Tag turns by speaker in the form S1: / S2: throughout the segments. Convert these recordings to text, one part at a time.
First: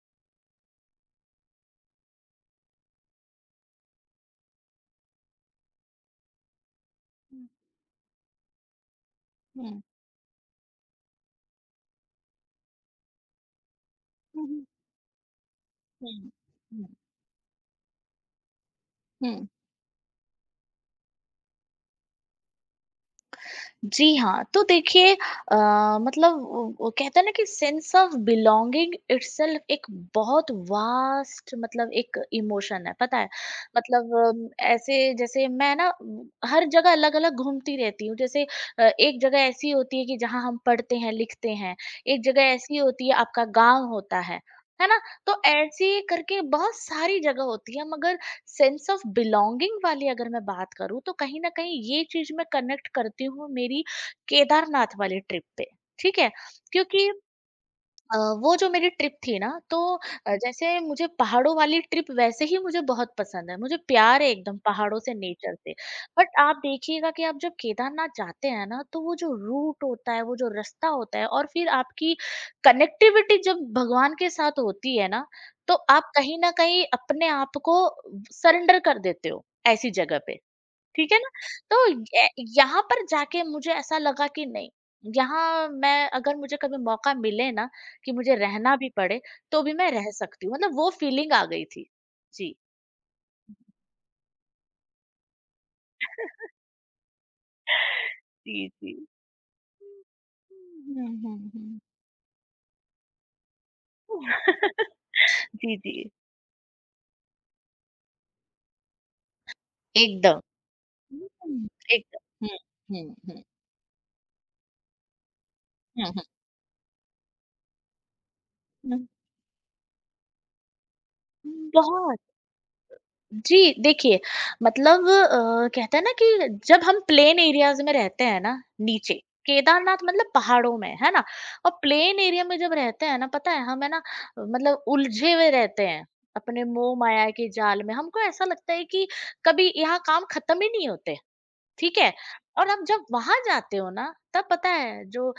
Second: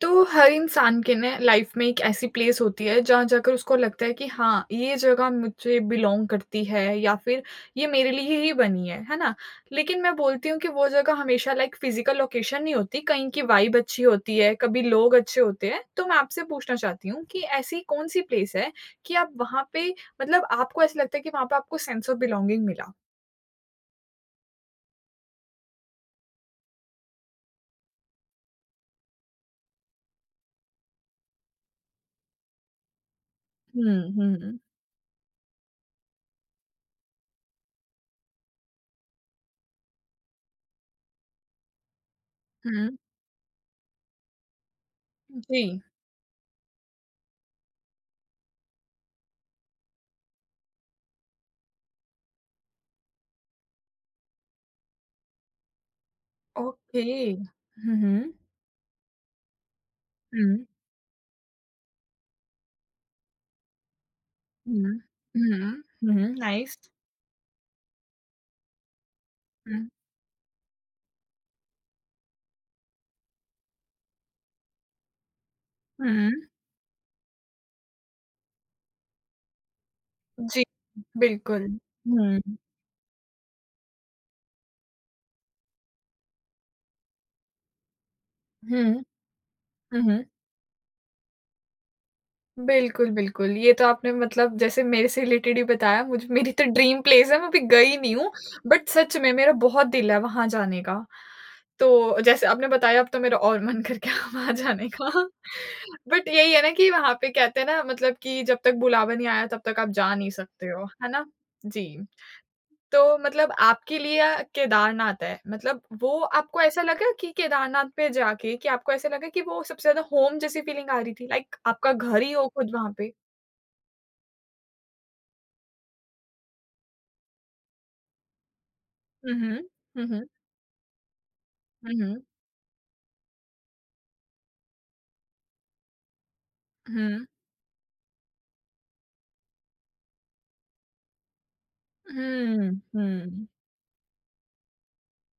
S1: तो हर इंसान के ना लाइफ में एक ऐसी प्लेस होती है जहाँ जाकर उसको लगता है कि हाँ, ये जगह मुझे बिलोंग करती है या फिर
S2: हुँ,
S1: ये मेरे लिए ही बनी है ना?
S2: हुँ,
S1: लेकिन मैं बोलती हूँ कि वो जगह हमेशा लाइक फिजिकल लोकेशन नहीं होती। कहीं की वाइब अच्छी होती है,
S2: हुँ,
S1: कभी लोग अच्छे होते हैं। तो
S2: हुँ,
S1: मैं आपसे पूछना
S2: हुँ, हुँ,
S1: चाहती हूँ कि ऐसी कौन सी प्लेस है कि आप
S2: हुँ।
S1: वहाँ पे मतलब आपको ऐसा लगता है कि वहाँ पे आपको सेंस ऑफ बिलोंगिंग मिला?
S2: जी हाँ, तो देखिए मतलब वो कहते हैं ना कि सेंस ऑफ बिलॉन्गिंग इटसेल्फ एक बहुत वास्ट मतलब एक इमोशन है, पता है? मतलब
S1: हम्म। हम्म।
S2: ऐसे जैसे मैं ना हर जगह अलग-अलग घूमती रहती हूँ, जैसे एक जगह ऐसी होती है कि जहाँ हम पढ़ते हैं, लिखते हैं, एक जगह ऐसी
S1: हम्म।
S2: होती है आपका गाँव होता है ना? तो
S1: जी।
S2: ऐसे करके बहुत सारी जगह होती है मगर सेंस ऑफ बिलोंगिंग वाली अगर मैं बात करूँ तो कहीं न कहीं ये चीज़ मैं कनेक्ट करती हूँ मेरी केदारनाथ वाली ट्रिप पे, ठीक है?
S1: ओके।
S2: क्योंकि
S1: हम्म।
S2: वो जो मेरी ट्रिप थी ना तो
S1: हम्म।
S2: जैसे मुझे पहाड़ों वाली ट्रिप वैसे ही मुझे बहुत पसंद है मुझे प्यार है एकदम
S1: हुँ।
S2: पहाड़ों से नेचर
S1: हुँ।
S2: से।
S1: हुँ, हुँ,
S2: बट आप
S1: नाइस।
S2: देखिएगा कि आप जब केदारनाथ जाते हैं ना तो वो जो रूट
S1: हुँ,
S2: होता है वो जो रास्ता होता है और फिर आपकी कनेक्टिविटी जब भगवान के साथ होती है ना तो आप
S1: हुँ।
S2: कहीं ना कहीं अपने आप को सरेंडर कर देते हो ऐसी जगह पे,
S1: जी,
S2: ठीक है ना?
S1: बिल्कुल।
S2: तो य
S1: हुँ,
S2: यहाँ पर जाके मुझे ऐसा लगा कि नहीं, यहाँ मैं अगर मुझे कभी मौका मिले ना कि मुझे रहना
S1: हुँ,
S2: भी पड़े, तो भी मैं
S1: हुँ,
S2: रह
S1: हुँ।
S2: सकती हूँ। मतलब वो फीलिंग आ गई थी। जी।
S1: बिल्कुल, बिल्कुल। ये तो आपने मतलब जैसे मेरे से रिलेटेड ही बताया। मुझे मेरी तो ड्रीम प्लेस है, मैं अभी गई नहीं हूँ,
S2: जी,
S1: बट
S2: जी।
S1: सच में मेरा बहुत दिल है वहाँ जाने का।
S2: हुँ, हुँ, हुँ।
S1: तो जैसे आपने बताया अब तो मेरा और मन कर गया वहाँ जाने का।
S2: जी, जी।
S1: बट यही है ना कि वहाँ पे कहते हैं ना मतलब कि जब तक बुलावा नहीं आया तब तक आप जा नहीं
S2: एकदम।
S1: सकते हो, है ना?
S2: हुँ,
S1: जी।
S2: एकदम। हुँ, हुँ,
S1: तो
S2: हुँ,
S1: मतलब आपके लिए केदारनाथ है। मतलब
S2: हुँ,
S1: वो
S2: हुँ।
S1: आपको ऐसा लगा कि केदारनाथ पे जाके कि आपको ऐसा लगा कि वो सबसे ज़्यादा होम जैसी फीलिंग आ रही थी? लाइक
S2: हुँ,
S1: आपका
S2: बहुत।
S1: घर ही हो खुद वहाँ पे?
S2: जी, देखिए मतलब कहते हैं ना कि जब हम प्लेन एरियाज़ में रहते हैं ना नीचे,
S1: हुँ, हुँ।
S2: केदारनाथ
S1: हुँ, हुँ।
S2: मतलब पहाड़ों में, है ना? और
S1: हुँ,
S2: प्लेन
S1: हुँ।
S2: एरिया में जब रहते हैं ना, पता है हम है ना मतलब उलझे हुए रहते हैं, अपने मोह
S1: हुँ।
S2: माया के जाल में। हमको ऐसा लगता है कि कभी यहाँ काम खत्म ही नहीं होते। ठीक है? और
S1: हुँ,
S2: आप जब वहाँ
S1: हुँ।
S2: जाते हो ना, तब पता है जो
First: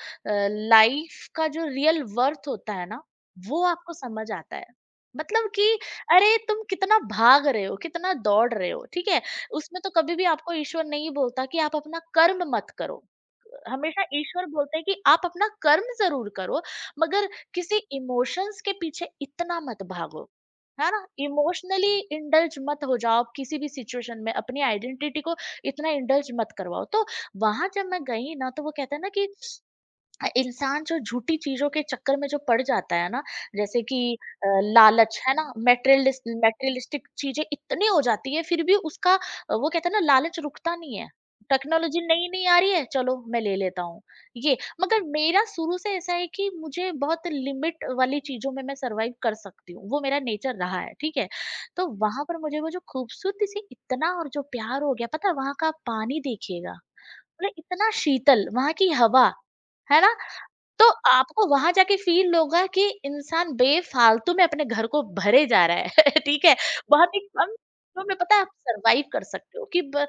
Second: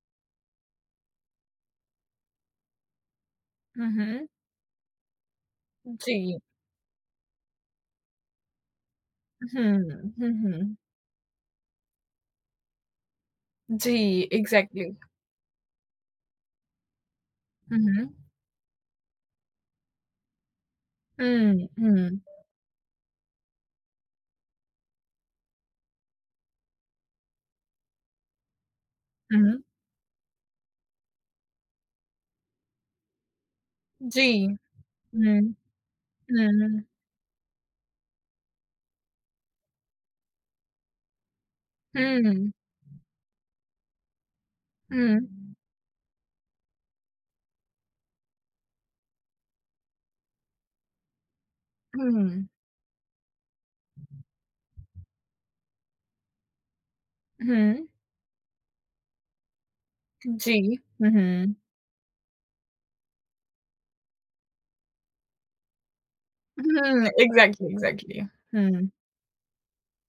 S2: लाइफ़ का जो रियल वर्थ होता है ना, वो
S1: हुँ,
S2: आपको
S1: हुँ।
S2: समझ आता है। मतलब कि
S1: जी।
S2: अरे, तुम कितना भाग रहे हो, कितना दौड़ रहे हो, ठीक है? उसमें तो
S1: हुँ।
S2: कभी भी
S1: हुँ,
S2: आपको
S1: हुँ।
S2: ईश्वर नहीं बोलता कि आप अपना कर्म मत करो।
S1: जी,
S2: हमेशा ईश्वर बोलते हैं
S1: एग्ज़ैक्टली।
S2: कि आप अपना कर्म जरूर करो, मगर किसी
S1: हुँ, हुँ।
S2: इमोशंस के पीछे इतना मत भागो, है ना,
S1: हुँ,
S2: इमोशनली
S1: हुँ।
S2: इंडल्ज मत हो जाओ किसी भी सिचुएशन में अपनी आइडेंटिटी को इतना इंडल्ज मत करवाओ। तो वहां जब मैं गई ना तो वो कहते हैं ना कि
S1: हुँ।
S2: इंसान जो झूठी चीज़ों के चक्कर में जो पड़ जाता है ना, जैसे कि
S1: जी।
S2: अ, लालच, है ना?
S1: हुँ। हुँ, हुँ।
S2: मटेरियलिस्टिक चीज़ें इतनी हो जाती है, फिर भी उसका वो कहते हैं ना लालच रुकता नहीं है। टेक्नोलॉजी नई नई
S1: हुँ।
S2: आ रही है, चलो मैं ले लेता हूँ, ये। मगर
S1: हुँ।
S2: मेरा शुरू से ऐसा है कि मुझे बहुत लिमिट वाली चीज़ों में मैं सर्वाइव कर सकती हूँ, वो मेरा नेचर रहा है, ठीक है? तो वहाँ पर
S1: हुँ।
S2: मुझे वो जो खूबसूरती से इतना और जो प्यार हो गया, पता है वहाँ का आप पानी देखिएगा, मतलब
S1: हुँ।
S2: इतना शीतल वहाँ की हवा, है ना?
S1: जी।
S2: तो
S1: हुँ,
S2: आपको
S1: हुँ।
S2: वहाँ जाके फ़ील होगा कि इंसान बेफ़ालतू में अपने घर को भरे जा रहा है, ठीक है?
S1: Mhm,
S2: बहुत ही कम
S1: एग्ज़ैक्टली,
S2: चीज़ों में
S1: एग्ज़ैक्टली।
S2: पता है आप
S1: हुँ।
S2: सर्वाइव कर सकते हो कि ब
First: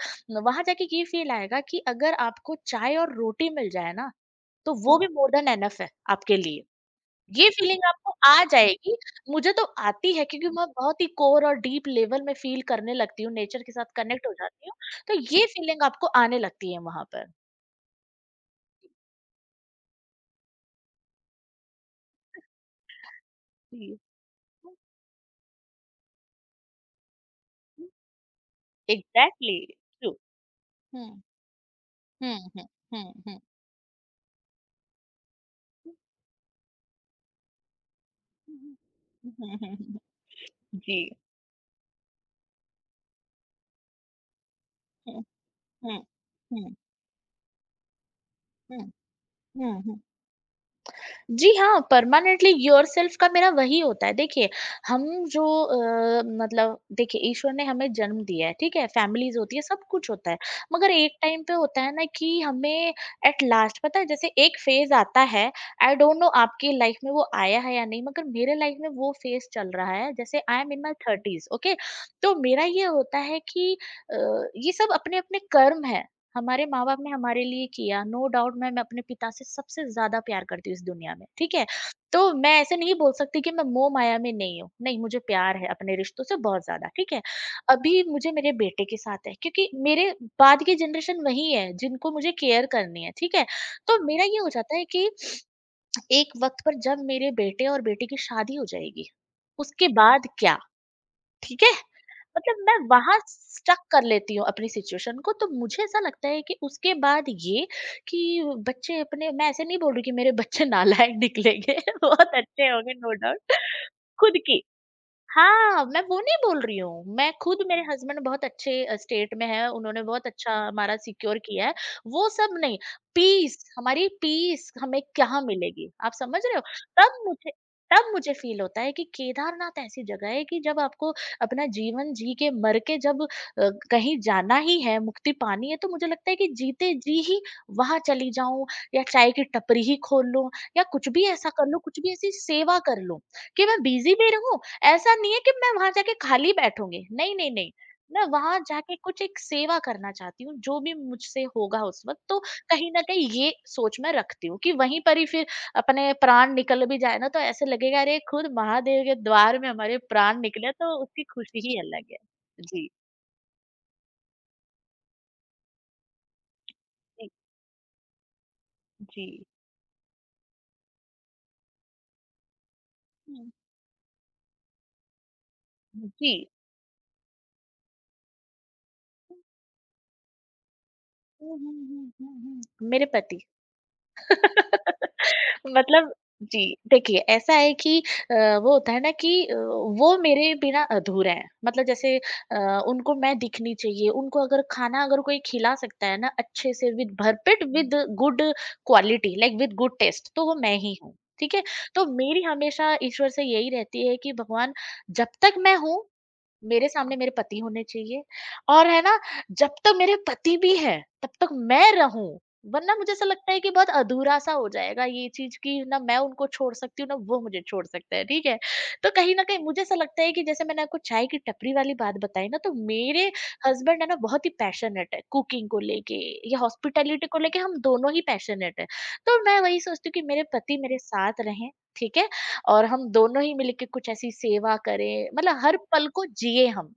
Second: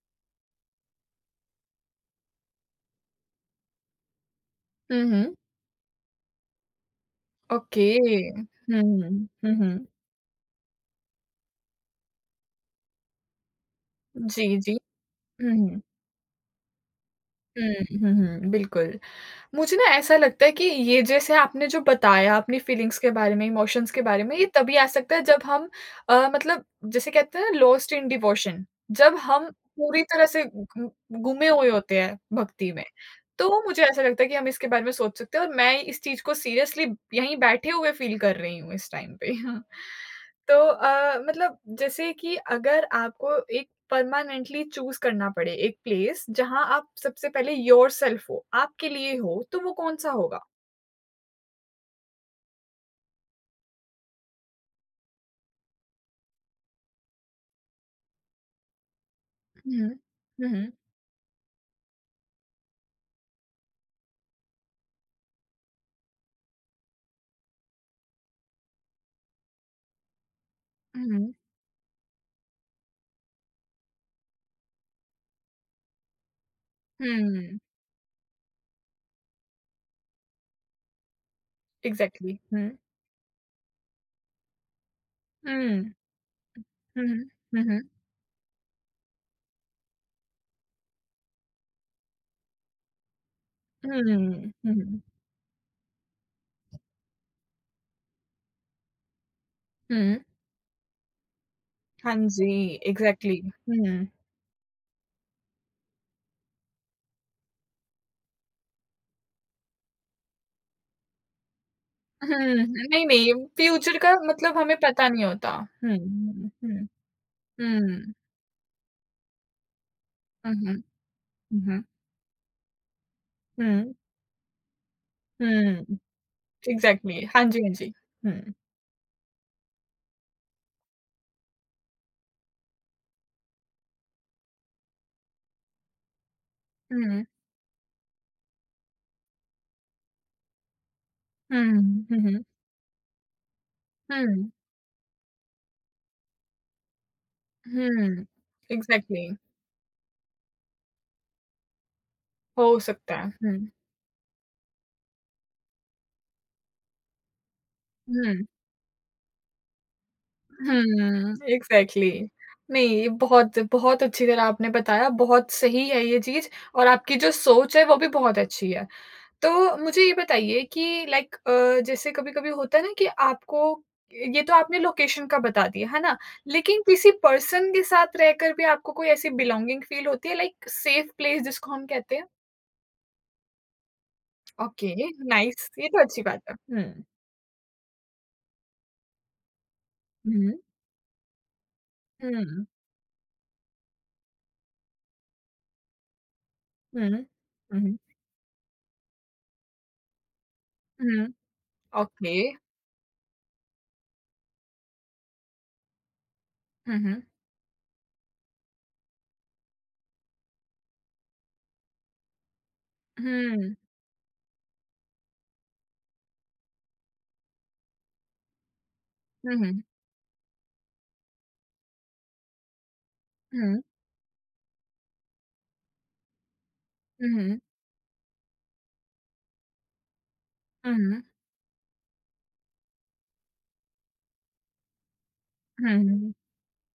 S2: वहाँ जाके ये फ़ील आएगा कि अगर आपको चाय और रोटी मिल जाए ना, तो वो
S1: हुँ,
S2: भी मोर
S1: हुँ।
S2: देन एनफ है आपके लिए। ये
S1: ओके।
S2: फ़ीलिंग आपको आ
S1: हुँ,
S2: जाएगी,
S1: हुँ।
S2: मुझे
S1: हुँ,
S2: तो
S1: हुँ।
S2: आती है क्योंकि मैं बहुत ही कोर और डीप लेवल में फ़ील करने लगती हूँ, नेचर के साथ कनेक्ट हो
S1: जी,
S2: जाती
S1: जी।
S2: हूँ, तो ये
S1: हुँ, हुँ।
S2: फ़ीलिंग आपको आने लगती है वहाँ पर।
S1: हुँ, हुँ, हुँ, बिल्कुल। मुझे ना ऐसा लगता है कि ये जैसे आपने जो बताया अपनी फीलिंग्स के बारे में, इमोशंस
S2: जी।
S1: के बारे में, ये तभी आ सकता है जब हम मतलब जिसे कहते हैं ना लॉस्ट इन डिवोशन, जब हम
S2: Exactly.
S1: पूरी
S2: True.
S1: तरह से घु
S2: Hmm.
S1: गुमे हुए होते हैं
S2: Hmm.
S1: भक्ति में।
S2: Hmm. Hmm.
S1: तो मुझे ऐसा लगता है कि हम इसके बारे में सोच सकते हैं और मैं इस चीज़ को सीरियसली यहीं बैठे हुए फ़ील कर रही हूँ इस टाइम पे।
S2: Hmm.
S1: तो मतलब जैसे कि अगर आपको एक परमानेंटली चूज़
S2: Hmm.
S1: करना पड़े एक
S2: Hmm.
S1: प्लेस जहाँ
S2: Hmm.
S1: आप सबसे पहले योरसेल्फ हो,
S2: Hmm.
S1: आपके लिए हो, तो
S2: Hmm.
S1: वो
S2: Hmm. Hmm.
S1: कौन-सा होगा?
S2: जी हाँ, परमानेंटली योरसेल्फ का मेरा वही होता है। देखिए, हम जो मतलब देखिए ईश्वर ने हमें जन्म दिया है, ठीक है? फैमिलीज़ होती है, सब
S1: हुँ,
S2: कुछ होता है।
S1: हुँ, हुँ,
S2: मगर एक टाइम पे होता है ना कि हमें एट लास्ट पता है जैसे एक फ़ेज़ आता है, आई डोंट नो आपकी लाइफ़ में वो आया है या नहीं, मगर मेरे लाइफ़ में वो फ़ेज़ चल रहा है जैसे I am in my
S1: hmm,
S2: 30s, okay? तो मेरा ये होता है कि अ, ये सब अपने-अपने कर्म है। हमारे माँ-बाप ने हमारे
S1: हुँ,
S2: लिए किया, नो डाउट मैं अपने पिता से सबसे ज़्यादा प्यार करती हूँ इस दुनिया में, ठीक है? तो
S1: एग्ज़ैक्टली,
S2: मैं
S1: हुँ,
S2: ऐसे नहीं बोल सकती कि मैं मोह-माया में नहीं हूँ, नहीं मुझे प्यार है
S1: हुँ,
S2: अपने रिश्तों से बहुत ज़्यादा,
S1: हुँ,
S2: ठीक है?
S1: हुँ, हुँ,
S2: अभी मुझे मेरे बेटे के साथ है क्योंकि मेरे बाद की जनरेशन वही है जिनको मुझे केयर करनी है, ठीक है? तो मेरा ये हो
S1: हुँ,
S2: जाता है
S1: हुँ,
S2: कि एक वक़्त पर जब मेरे बेटे और बेटी की शादी हो जाएगी, उसके
S1: हुँ,
S2: बाद क्या? ठीक है?
S1: हाँ जी,
S2: मतलब मैं वहाँ
S1: एग्ज़ैक्टली,
S2: स्टक
S1: हुँ,
S2: कर लेती हूँ अपनी सिचुएशन को तो मुझे ऐसा लगता है कि उसके बाद ये कि बच्चे अपने मैं ऐसे नहीं बोल रही कि मेरे बच्चे नालायक निकलेंगे
S1: हुँ,
S2: बहुत अच्छे होंगे
S1: नहीं,
S2: नो
S1: नहीं,
S2: डाउट।
S1: फ्यूचर का
S2: खुद
S1: मतलब
S2: की
S1: हमें पता नहीं होता।
S2: हाँ,
S1: हुँ,
S2: मैं वो नहीं
S1: हुँ,
S2: बोल रही
S1: हुँ,
S2: हूँ। मैं खुद मेरे
S1: हुँ,
S2: हस्बैंड बहुत अच्छे स्टेट में हैं, उन्होंने बहुत
S1: हुँ,
S2: अच्छा
S1: हुँ,
S2: हमारा सिक्योर किया है।
S1: हुँ,
S2: वो सब नहीं,
S1: हुँ,
S2: पीस हमें कहाँ मिलेगी?
S1: हुँ।
S2: आप समझ रहे हो?
S1: एग्ज़ैक्टली,
S2: तब
S1: हाँ
S2: मुझे
S1: जी, हाँ जी।
S2: तब मुझे
S1: हुँ।
S2: फ़ील होता है कि केदारनाथ ऐसी जगह है कि जब आपको अपना जीवन जी के मर के जब कहीं जाना ही है, मुक्ति पानी है, तो मुझे लगता है कि जीते जी
S1: हुँ,
S2: ही वहाँ चली जाऊँ या चाय की टपरी ही खोल लूँ या कुछ भी ऐसा कर लूँ, कुछ
S1: हुँ,
S2: भी ऐसी
S1: हुँ,
S2: सेवा कर लूँ, कि मैं बिज़ी
S1: हुँ,
S2: भी
S1: हुँ,
S2: रहूँ। ऐसा नहीं है कि मैं वहाँ जाके खाली बैठूँगी, नहीं, नहीं, नहीं।
S1: हुँ।
S2: मैं वहाँ जाके कुछ
S1: एग्ज़ैक्टली,
S2: एक सेवा करना चाहती हूँ, जो भी मुझसे होगा उस वक़्त, तो
S1: हो
S2: कहीं न
S1: सकता है।
S2: कहीं ये
S1: हुँ,
S2: सोच मैं रखती हूँ कि वहीं पर ही फिर अपने प्राण निकल भी जाए ना, तो ऐसे लगेगा अरे!
S1: हुँ,
S2: खुद महादेव के द्वार में हमारे प्राण निकले तो उसकी
S1: हुँ,
S2: खुशी ही
S1: एग्ज़ैक्टली।
S2: अलग है।
S1: नहीं,
S2: जी,
S1: ये बहुत बहुत अच्छी तरह आपने बताया, बहुत सही है ये चीज़ और आपकी जो
S2: जी,
S1: सोच है वो भी बहुत अच्छी है।
S2: जी।
S1: तो मुझे ये बताइए कि लाइक जैसे कभी-कभी होता है ना कि
S2: हुँ,
S1: आपको ये तो आपने लोकेशन का बता दिया, है ना?
S2: जी।
S1: लेकिन किसी पर्सन के साथ रहकर भी आपको कोई ऐसी बिलॉन्गिंग फ़ील होती है लाइक सेफ प्लेस
S2: हुँ,
S1: जिसको
S2: हुँ,
S1: हम
S2: हुँ,
S1: कहते हैं?
S2: हुँ, हुँ, हुँ। मेरे पति।
S1: ओके, नाइस, ये तो
S2: मतलब
S1: अच्छी बात है।
S2: जी,
S1: हुँ,
S2: देखिए ऐसा है कि वो होता है ना कि वो मेरे
S1: हुँ,
S2: बिना अधूरे हैं, मतलब जैसे अ,
S1: हुँ,
S2: उनको मैं दिखनी चाहिए, उनको अगर खाना अगर कोई खिला सकता है ना अच्छे से विद
S1: हुँ,
S2: भरपेट विद
S1: हुँ,
S2: good quality like with good taste, तो वो मैं ही हूँ,
S1: हुँ,
S2: ठीक है? तो
S1: ओके।
S2: मेरी हमेशा ईश्वर से यही रहती है कि भगवान, जब तक मैं हूँ मेरे
S1: हुँ,
S2: सामने
S1: हुँ,
S2: मेरे पति होने चाहिए और, है ना, जब तक मेरे पति भी हैं, तब तक मैं रहूँ। वरना मुझे ऐसा लगता है कि
S1: हुँ,
S2: बहुत अधूरा-सा हो जाएगा ये चीज़ कि ना मैं उनको छोड़ सकती हूँ, ना वो मुझे छोड़ सकता है, ठीक है? तो कहीं न कहीं
S1: हुँ,
S2: मुझे ऐसा लगता है कि जैसे मैंने आपको चाय की टपरी वाली बात बताई ना, तो मेरे
S1: हुँ,
S2: हस्बैंड है ना बहुत ही पैशनेट है कुकिंग को लेके या हॉस्पिटैलिटी को
S1: हुँ,
S2: लेके, हम दोनों ही पैशनेट हैं। तो मैं वही सोचती हूँ कि मेरे पति मेरे साथ रहें, ठीक है? और हम दोनों ही मिलके कुछ ऐसी सेवा करें, मतलब हर
S1: हुँ,
S2: पल को
S1: हुँ,
S2: जिए हम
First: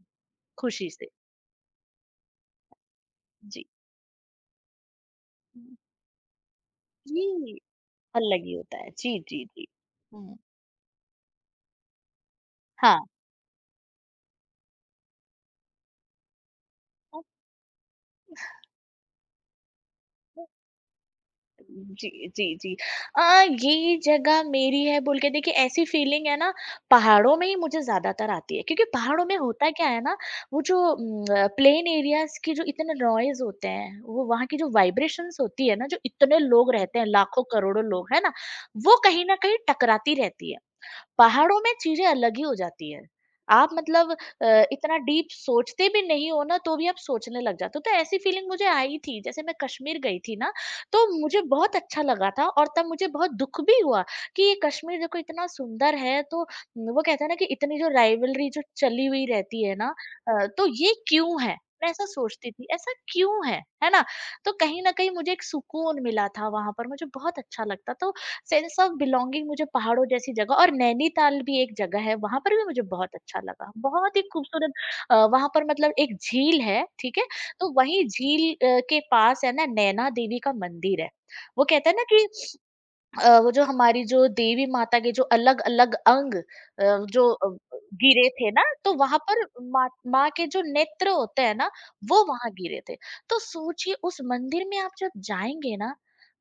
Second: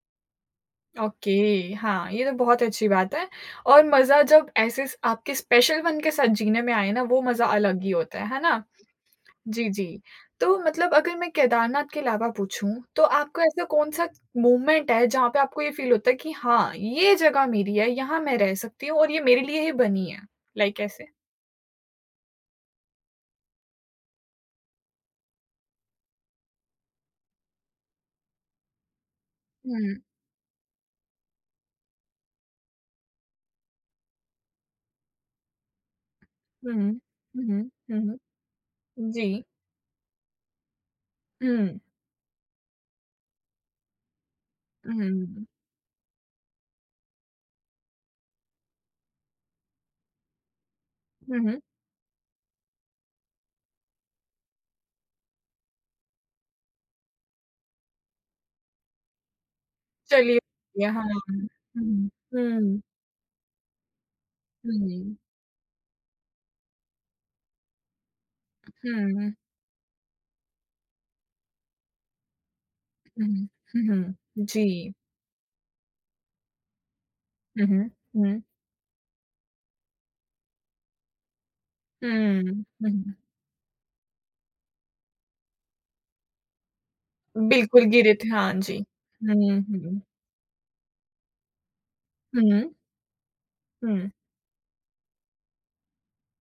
S2: खुशी से।
S1: ओके, हाँ, ये तो बहुत अच्छी बात है।
S2: जी।
S1: और मज़ा जब ऐसे स आपके
S2: हुँ।
S1: स्पेशल वन के साथ जीने में आए ना, वो मज़ा
S2: जी,
S1: अलग ही होता है
S2: अलग ही
S1: ना?
S2: होता है। जी, जी, जी।
S1: जी, जी।
S2: हुँ।
S1: तो मतलब अगर मैं केदारनाथ के अलावा पूछूँ, तो
S2: हाँ।
S1: आपको ऐसा कौन-सा मोमेंट है जहाँ पे आपको ये फ़ील होता है कि हाँ, ये जगह मेरी है, यहाँ मैं रह सकती हूँ और ये मेरे लिए ही बनी है? लाइक ऐसे?
S2: जी, जी, जी। अ, ये जगह मेरी है बोल के देखिए, ऐसी फीलिंग है ना पहाड़ों में ही मुझे ज़्यादातर आती है क्योंकि पहाड़ों में होता क्या
S1: हुँ,
S2: है ना, वो जो प्लेन एरियाज़ के जो इतने नॉइज़ होते हैं, वो वहाँ की जो वाइब्रेशंस होती है ना जो इतने लोग
S1: हुँ,
S2: रहते हैं, लाखों
S1: हुँ,
S2: करोड़ों लोग
S1: हुँ,
S2: है ना, वो
S1: जी।
S2: कहीं न कहीं टकराती रहती है। पहाड़ों में
S1: हुँ,
S2: चीज़ें अलग ही हो जाती हैं। आप मतलब इतना डीप
S1: हुँ,
S2: सोचते भी नहीं हो ना, तो भी आप सोचने लग जाते हो। तो ऐसी फीलिंग मुझे आई थी, जैसे मैं कश्मीर गई थी ना, तो मुझे
S1: हुँ,
S2: बहुत अच्छा लगा था और तब मुझे बहुत दुःख भी हुआ कि ये कश्मीर देखो इतना सुंदर है, तो वो कहते हैं ना कि इतनी जो राइवलरी जो चली हुई रहती है ना,
S1: चलिए
S2: तो ये
S1: यहाँ
S2: क्यों
S1: हुँ,
S2: है? मैं ऐसा
S1: हुँ,
S2: सोचती थी,
S1: हुँ,
S2: ऐसा क्यों है? है ना? तो
S1: हुँ, हुँ,
S2: कहीं
S1: हुँ,
S2: न कहीं
S1: जी।
S2: मुझे एक सुकून मिला था वहाँ पर, मुझे बहुत अच्छा लगता। तो सेंस ऑफ
S1: हुँ,
S2: बिलोंगिंग मुझे पहाड़ों जैसी जगह, और नैनीताल भी एक जगह है, वहाँ पर भी मुझे बहुत अच्छा लगा। बहुत ही खूबसूरत वहाँ पर मतलब एक झील है, ठीक है? तो
S1: हुँ,
S2: वहीं झील के पास है ना नैना देवी का मंदिर है। वो कहते हैं ना कि
S1: हुँ, हुँ,
S2: वो जो हमारी जो देवी माता के जो अलग-अलग अंग जो
S1: हुँ, बिल्कुल गिरे थे।
S2: गिरे थे
S1: हाँ
S2: ना,
S1: जी।
S2: तो वहाँ पर
S1: हुँ,
S2: माँ
S1: हुँ,
S2: माँ के जो नेत्र होते हैं ना, वो वहाँ
S1: हुँ,
S2: गिरे थे। तो सोचिए
S1: हुँ।
S2: उस मंदिर में आप जब जाएँगे ना,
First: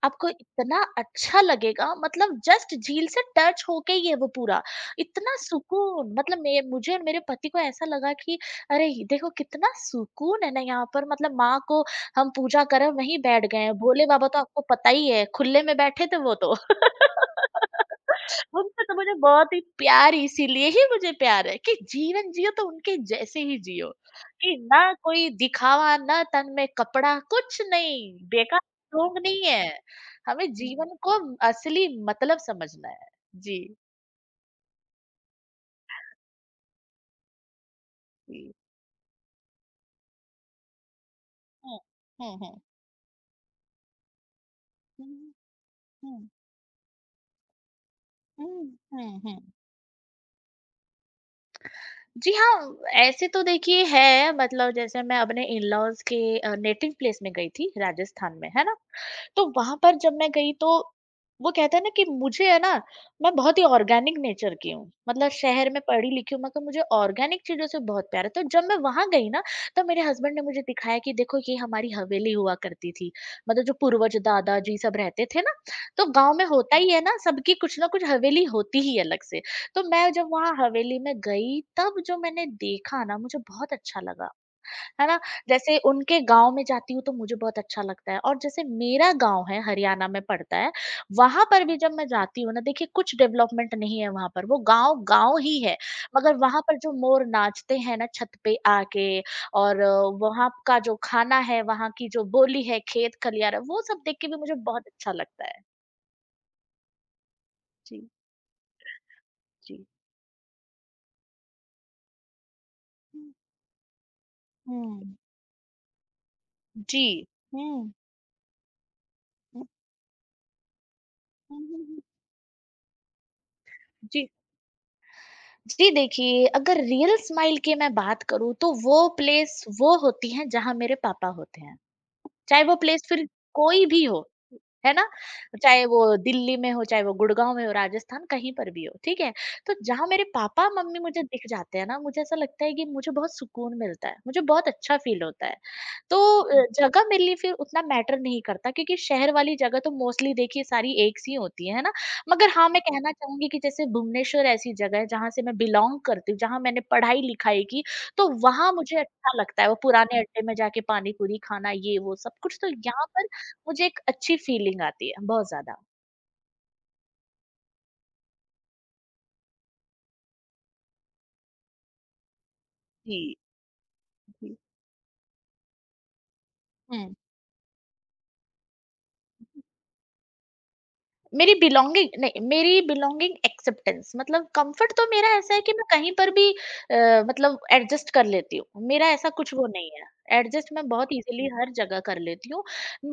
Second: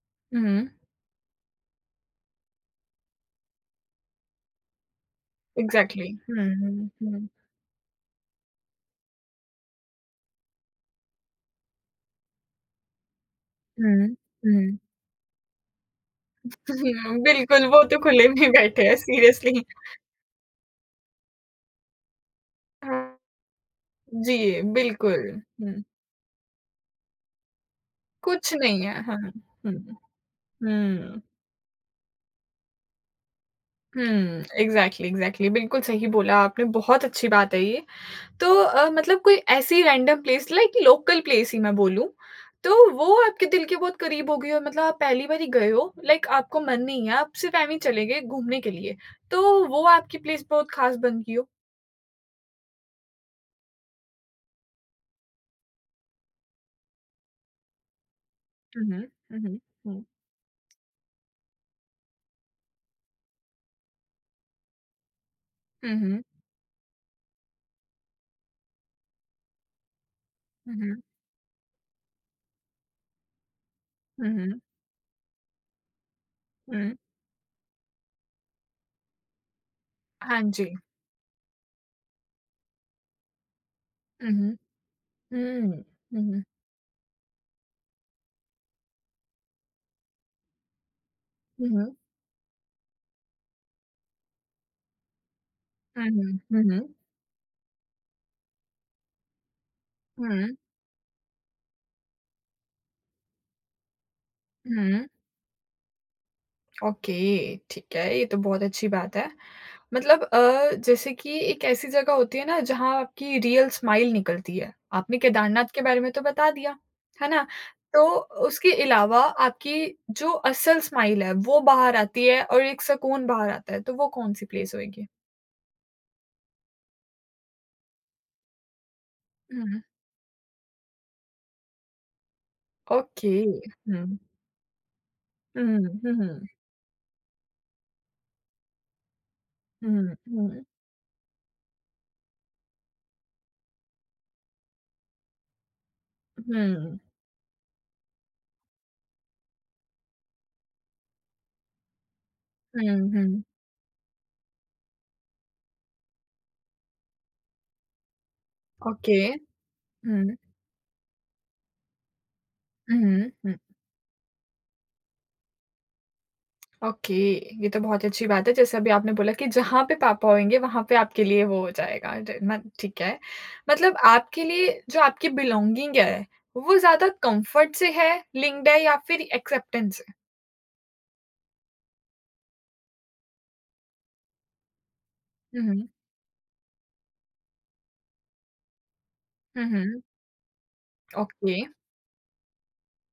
S2: आपको
S1: हुँ।
S2: इतना अच्छा लगेगा, मतलब जस्ट झील से टच होके ही है वो पूरा। इतना
S1: एग्ज़ैक्टली।
S2: सुकून,
S1: हुँ,
S2: मतलब मे
S1: हुँ,
S2: मुझे और मेरे
S1: हुँ,
S2: पति को ऐसा लगा कि अरे! ये देखो कितना सुकून है ना यहाँ पर, मतलब माँ को हम पूजा करें वहीं बैठ गए हैं। भोले
S1: हुँ,
S2: बाबा तो आपको
S1: हुँ।
S2: पता ही है, खुले में बैठे थे वो तो।
S1: हुँ, बिल्कुल, वो तो खुले में बैठे
S2: उनसे तो
S1: हैं
S2: मुझे बहुत
S1: सीरियसली।
S2: ही प्यार, इसीलिए ही मुझे प्यार है कि जीवन जियो तो उनके
S1: हाँ,
S2: जैसे ही जियो,
S1: जी,
S2: कि ना
S1: बिल्कुल।
S2: कोई
S1: हुँ,
S2: दिखावा, ना तन में कपड़ा, कुछ नहीं
S1: कुछ
S2: बेकार
S1: नहीं है। हाँ,
S2: ढोंग नहीं है।
S1: हुँ,
S2: हमें जीवन को
S1: हुँ,
S2: असली मतलब समझना है। जी।
S1: हुँ, एग्ज़ैक्टली, एग्ज़ैक्टली, बिल्कुल सही बोला आपने, बहुत अच्छी बात है ये।
S2: जी।
S1: तो मतलब कोई ऐसी random place like local place ही मैं
S2: हम्म,
S1: बोलूँ,
S2: हम्म, हम्म,
S1: तो वो आपके दिल के बहुत करीब हो गई हो, मतलब आप पहली
S2: हम्म,
S1: बार ही गए हो, लाइक
S2: हम्म,
S1: आपको मन नहीं है, आप सिर्फ़ ऐवें ही चले गए घूमने
S2: हम्म,
S1: के लिए, तो वो आपकी प्लेस बहुत ख़ास बन गई हो?
S2: जी हाँ, ऐसे तो देखिए है, मतलब जैसे मैं अपने इन-लॉज़ के नेटिव प्लेस में गई थी, राजस्थान में, है ना?
S1: हुँ, हुँ,
S2: तो
S1: हुँ,
S2: वहाँ पर
S1: हुँ।
S2: जब मैं गई तो वो कहते हैं ना कि मुझे है ना, मैं बहुत ही ऑर्गेनिक नेचर की हूँ। मतलब शहर में
S1: हुँ, हुँ,
S2: पढ़ी-लिखी हूँ, मगर मुझे ऑर्गेनिक चीज़ों से बहुत प्यार है। तो जब मैं वहाँ गई ना, तब मेरे हस्बैंड ने मुझे
S1: हुँ,
S2: दिखाया
S1: हुँ,
S2: कि देखो ये हमारी हवेली हुआ करती थी। मतलब जो पूर्वज
S1: हुँ,
S2: दादाजी सब रहते थे ना, तो गाँव में
S1: हुँ,
S2: होता ही
S1: हुँ।
S2: है ना, सबकी कुछ ना कुछ हवेली होती ही अलग से। तो मैं जब
S1: हाँ
S2: वहाँ
S1: जी।
S2: हवेली में गई, तब जो मैंने देखा ना, मुझे बहुत अच्छा लगा,
S1: हुँ, हुँ,
S2: है ना? जैसे
S1: हुँ,
S2: उनके
S1: हुँ, हुँ,
S2: गाँव में जाती हूँ तो मुझे बहुत अच्छा लगता है, और जैसे मेरा गाँव है हरियाणा में पड़ता है, वहाँ पर
S1: हुँ,
S2: भी
S1: हुँ,
S2: जब
S1: हुँ,
S2: मैं जाती हूँ ना, देखिए कुछ डेवलपमेंट नहीं है वहाँ पर, वो गाँव गाँव ही है, मगर वहाँ पर
S1: हुँ,
S2: जो मोर नाचते हैं ना छत पे आके, और
S1: हुँ,
S2: वहाँ का जो खाना है, वहाँ की जो बोली है, खेत खलियान है, वो सब देख के भी मुझे बहुत
S1: हुँ, हुँ।
S2: अच्छा लगता है।
S1: ओके, ठीक
S2: जी,
S1: है, ये तो बहुत अच्छी बात है।
S2: जी।
S1: मतलब जैसे कि एक ऐसी जगह होती है ना जहाँ
S2: हुँ।
S1: आपकी रियल स्माइल निकलती है।
S2: हुँ।
S1: आपने केदारनाथ के बारे में तो बता दिया,
S2: जी।
S1: है ना?
S2: हुँ।
S1: तो उसके अलावा आपकी जो असल स्माइल है
S2: हुँ,
S1: वो
S2: हुँ,
S1: बाहर
S2: हुँ।
S1: आती है और एक सुकून बाहर आता है, तो वो
S2: जी,
S1: कौन-सी प्लेस होएगी?
S2: जी देखिए, अगर रियल स्माइल की मैं बात करूँ तो वो प्लेस
S1: हुँ।
S2: वो होती है जहाँ मेरे पापा होते हैं। चाहे वो प्लेस फिर
S1: Okay.
S2: कोई भी
S1: Mhm.
S2: हो, है ना? चाहे
S1: Mhm,
S2: वो
S1: mhm,
S2: दिल्ली में हो, चाहे वो गुड़गाँव में हो, राजस्थान कहीं पर भी हो, ठीक है? तो जहाँ
S1: mhm,
S2: मेरे
S1: mhm,
S2: पापा-मम्मी मुझे दिख जाते हैं ना, मुझे ऐसा लगता है कि मुझे बहुत सुकून मिलता है, मुझे बहुत अच्छा फ़ील होता है।
S1: mhm,
S2: जगह मेरे लिए फिर उतना मैटर नहीं करता, क्योंकि शहर वाली जगह तो मोस्टली देखिए सारी एक सी होती है ना? मगर हाँ, मैं
S1: mhm,
S2: कहना
S1: mhm,
S2: चाहूँगी कि जैसे भुवनेश्वर ऐसी जगह है जहाँ से मैं बिलॉन्ग करती हूँ, जहाँ मैंने पढ़ाई-लिखाई की, तो वहाँ मुझे
S1: ओके।
S2: अच्छा लगता है। वो पुराने
S1: हुँ,
S2: अड्डे में जाके पानी-पूरी खाना, ये वो सब कुछ, तो यहाँ पर
S1: हुँ, हुँ,
S2: मुझे एक अच्छी फीलिंग आती है, बहुत ज़्यादा।
S1: ओके, ये तो बहुत अच्छी बात है। जैसे अभी आपने बोला कि जहाँ पे पापा होंगे, वहाँ पे आपके लिए वो हो जाएगा ड म ठीक है।
S2: जी,
S1: मतलब आपके
S2: जी।
S1: लिए जो आपकी बिलॉन्गिंग है, वो ज़्यादा
S2: हुँ।
S1: कम्फ़र्ट से है लिंक्ड है या फिर एक्सेप्टेंस से?
S2: मेरी बिलॉन्गिंग नहीं, मेरी बिलॉन्गिंग एक्सेप्टेंस, मतलब कंफर्ट तो मेरा ऐसा है
S1: हुँ,
S2: कि मैं
S1: हुँ,
S2: कहीं पर भी मतलब एडजस्ट कर लेती हूँ। मेरा ऐसा कुछ
S1: हुँ,
S2: वो नहीं
S1: हुँ,
S2: है। एडजस्ट मैं बहुत इज़िली
S1: ओके।
S2: हर जगह कर लेती हूँ।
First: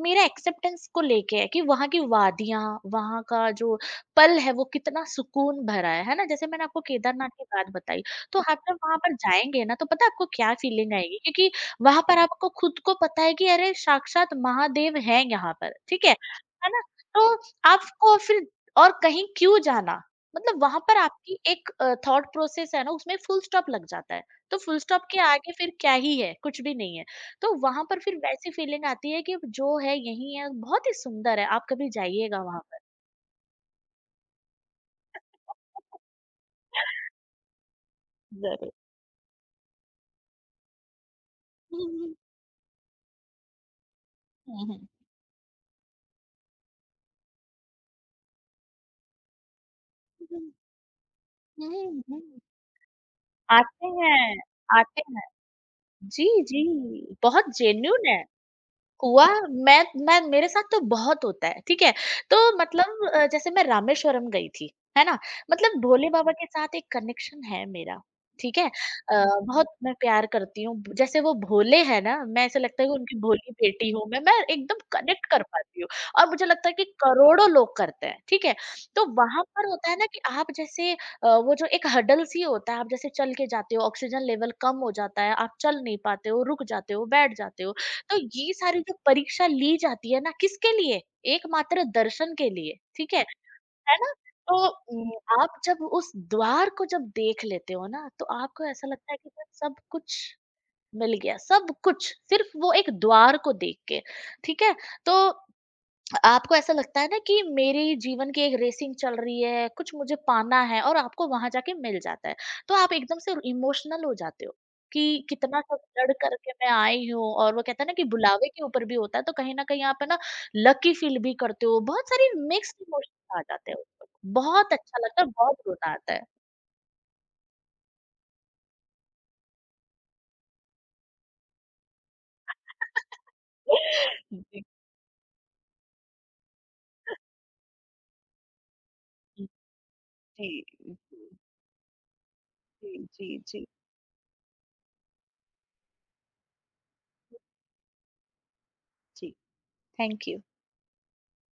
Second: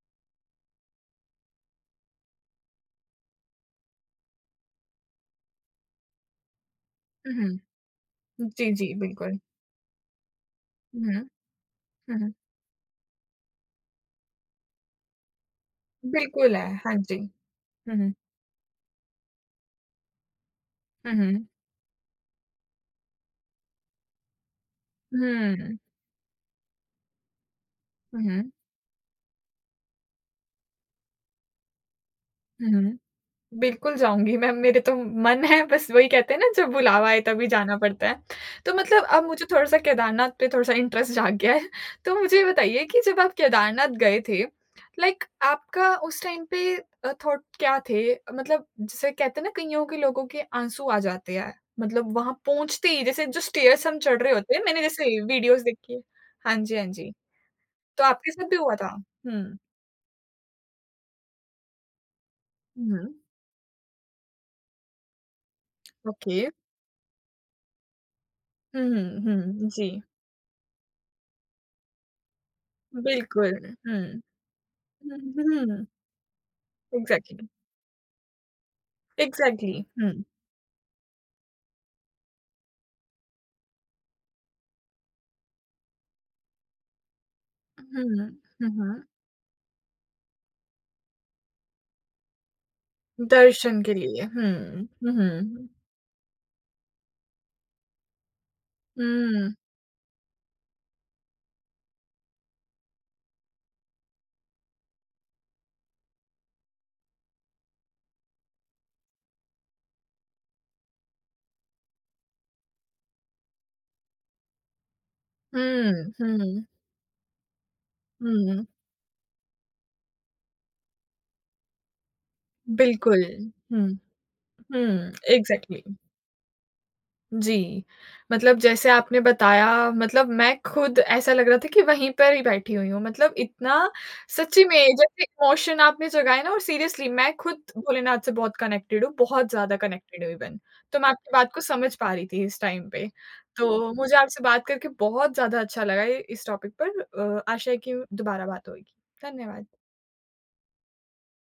S2: मेरा एक्सेप्टेंस को लेके है कि वहाँ की वादियाँ, वहाँ का जो पल है, वो कितना सुकून भरा है ना? जैसे मैंने आपको केदारनाथ की
S1: हुँ,
S2: बात बताई, तो
S1: हुँ,
S2: आप
S1: जी,
S2: जब
S1: जी,
S2: वहाँ पर
S1: बिल्कुल।
S2: जाएँगे ना, तो पता है आपको क्या फीलिंग
S1: हुँ,
S2: आएगी,
S1: हुँ,
S2: क्योंकि वहाँ पर
S1: हुँ,
S2: आपको खुद को पता है कि अरे साक्षात महादेव हैं यहाँ पर, ठीक
S1: हुँ,
S2: है।
S1: बिल्कुल है।
S2: है ना?
S1: हाँ जी।
S2: तो
S1: हुँ, हुँ,
S2: आपको फिर और कहीं क्यों जाना? मतलब वहाँ पर
S1: हुँ,
S2: आपकी
S1: हुँ।
S2: एक थॉट प्रोसेस है ना, उसमें फुल स्टॉप लग जाता है। तो फुल स्टॉप के आगे फिर
S1: हुँ।
S2: क्या ही है? कुछ भी नहीं है। तो वहाँ पर फिर
S1: हुँ, हुँ।
S2: वैसी फीलिंग आती है कि जो है यही है, बहुत ही सुंदर है, आप कभी जाइएगा वहाँ
S1: हुँ,
S2: पर।
S1: हुँ। बिल्कुल जाऊँगी मैं, मेरे तो मन है। बस वही कहते हैं ना, जब बुलावा आए तभी जाना पड़ता है।
S2: ज़रूर।
S1: तो मतलब अब मुझे थोड़ा-सा केदारनाथ पे थोड़ा-सा इंटरेस्ट जाग गया है।
S2: हुँ,
S1: तो
S2: हुँ।
S1: मुझे ये बताइए कि जब आप केदारनाथ गए थे,
S2: हुँ, हुँ।
S1: लाइक आपका उस टाइम पे थॉट क्या थे? मतलब जैसे कहते हैं ना, कइयों के लोगों के आँसू आ जाते हैं।
S2: हुँ, हुँ,
S1: मतलब वहाँ
S2: हुँ।
S1: पहुँचते ही जैसे जो
S2: आते
S1: स्टेयर्स हम चढ़ रहे
S2: हैं,
S1: होते हैं, मैंने
S2: आते
S1: जैसे
S2: हैं।
S1: वीडियोज़ देखी है।
S2: जी,
S1: हाँ
S2: जी।
S1: जी, हाँ जी।
S2: बहुत
S1: तो
S2: जेन्युइन है।
S1: आपके साथ भी हुआ था?
S2: हुआ।
S1: हुँ।
S2: मैं, मेरे साथ तो बहुत होता है, ठीक है? तो
S1: हुँ,
S2: मतलब
S1: हुँ।
S2: जैसे मैं रामेश्वरम गई थी, है ना? मतलब भोले बाबा
S1: ओके।
S2: के साथ एक कनेक्शन है मेरा, ठीक है?
S1: हुँ, हुँ,
S2: बहुत
S1: हुँ। जी।
S2: मैं प्यार करती हूँ, जैसे वो भोले हैं ना, मैं ऐसा लगता है कि उनकी भोली
S1: बिल्कुल,
S2: बेटी
S1: हुँ।
S2: हूँ मैं एकदम कनेक्ट कर पाती
S1: हुँ,
S2: हूँ, और मुझे लगता है कि
S1: एग्ज़ैक्टली,
S2: करोड़ों लोग करते हैं, ठीक है? तो वहाँ पर
S1: एग्ज़ैक्टली,
S2: होता है ना
S1: हुँ,
S2: कि आप जैसे वो जो एक हडल सी होता है, आप जैसे चल के जाते हो, ऑक्सीजन लेवल कम हो जाता है, आप चल नहीं पाते हो, रुक जाते हो, बैठ जाते हो। तो
S1: हुँ,
S2: ये
S1: हुँ,
S2: सारी जो
S1: हुँ।
S2: परीक्षा ली जाती है ना, किसके लिए? एकमात्र दर्शन के लिए, ठीक
S1: दर्शन के
S2: है ना?
S1: लिए,
S2: तो
S1: हुँ,
S2: उम,
S1: हुँ,
S2: आप
S1: हुँ,
S2: जब उस द्वार को जब देख लेते हो ना, तो आपको ऐसा लगता है कि
S1: हुँ,
S2: बस सब कुछ मिल गया, सब कुछ सिर्फ़ वो एक द्वार को देख के, ठीक है? तो आपको ऐसा लगता है ना कि मेरे जीवन की एक रेसिंग चल रही है, कुछ मुझे पाना है, और आपको वहाँ जाके मिल जाता है। तो आप एकदम से इमोशनल हो जाते हो कि कितना सब
S1: हुँ,
S2: लड़ करके
S1: हुँ,
S2: मैं आई हूँ, और वो कहते हैं ना कि बुलावे के
S1: हुँ,
S2: ऊपर भी होता है, तो कहीं न कहीं आप है ना लकी फील भी करते हो। बहुत सारी मिक्स्ड
S1: बिल्कुल,
S2: इमोशंस आ जाते हैं उस
S1: हुँ,
S2: वक़्त। बहुत अच्छा
S1: हुँ,
S2: लगता है, बहुत
S1: एग्ज़ैक्टली।
S2: रोना आता है।
S1: जी, मतलब जैसे आपने बताया मतलब मैं खुद ऐसा लग रहा था कि वहीं पर ही बैठी हुई हूँ। मतलब इतना सच्ची
S2: जी,
S1: में जैसे इमोशन आपने जगाए ना, और सीरियसली मैं खुद भोलेनाथ से बहुत कनेक्टेड हूँ,
S2: जी,
S1: बहुत ज़्यादा कनेक्टेड हूँ इवन।
S2: जी,
S1: तो मैं आपकी बात को समझ पा रही थी इस टाइम
S2: जी,
S1: पे।
S2: जी, जी।
S1: तो मुझे आपसे बात करके बहुत ज़्यादा अच्छा लगा इ इस टॉपिक पर। आशा है कि दोबारा बात होगी।
S2: जी,
S1: धन्यवाद।
S2: Thank you.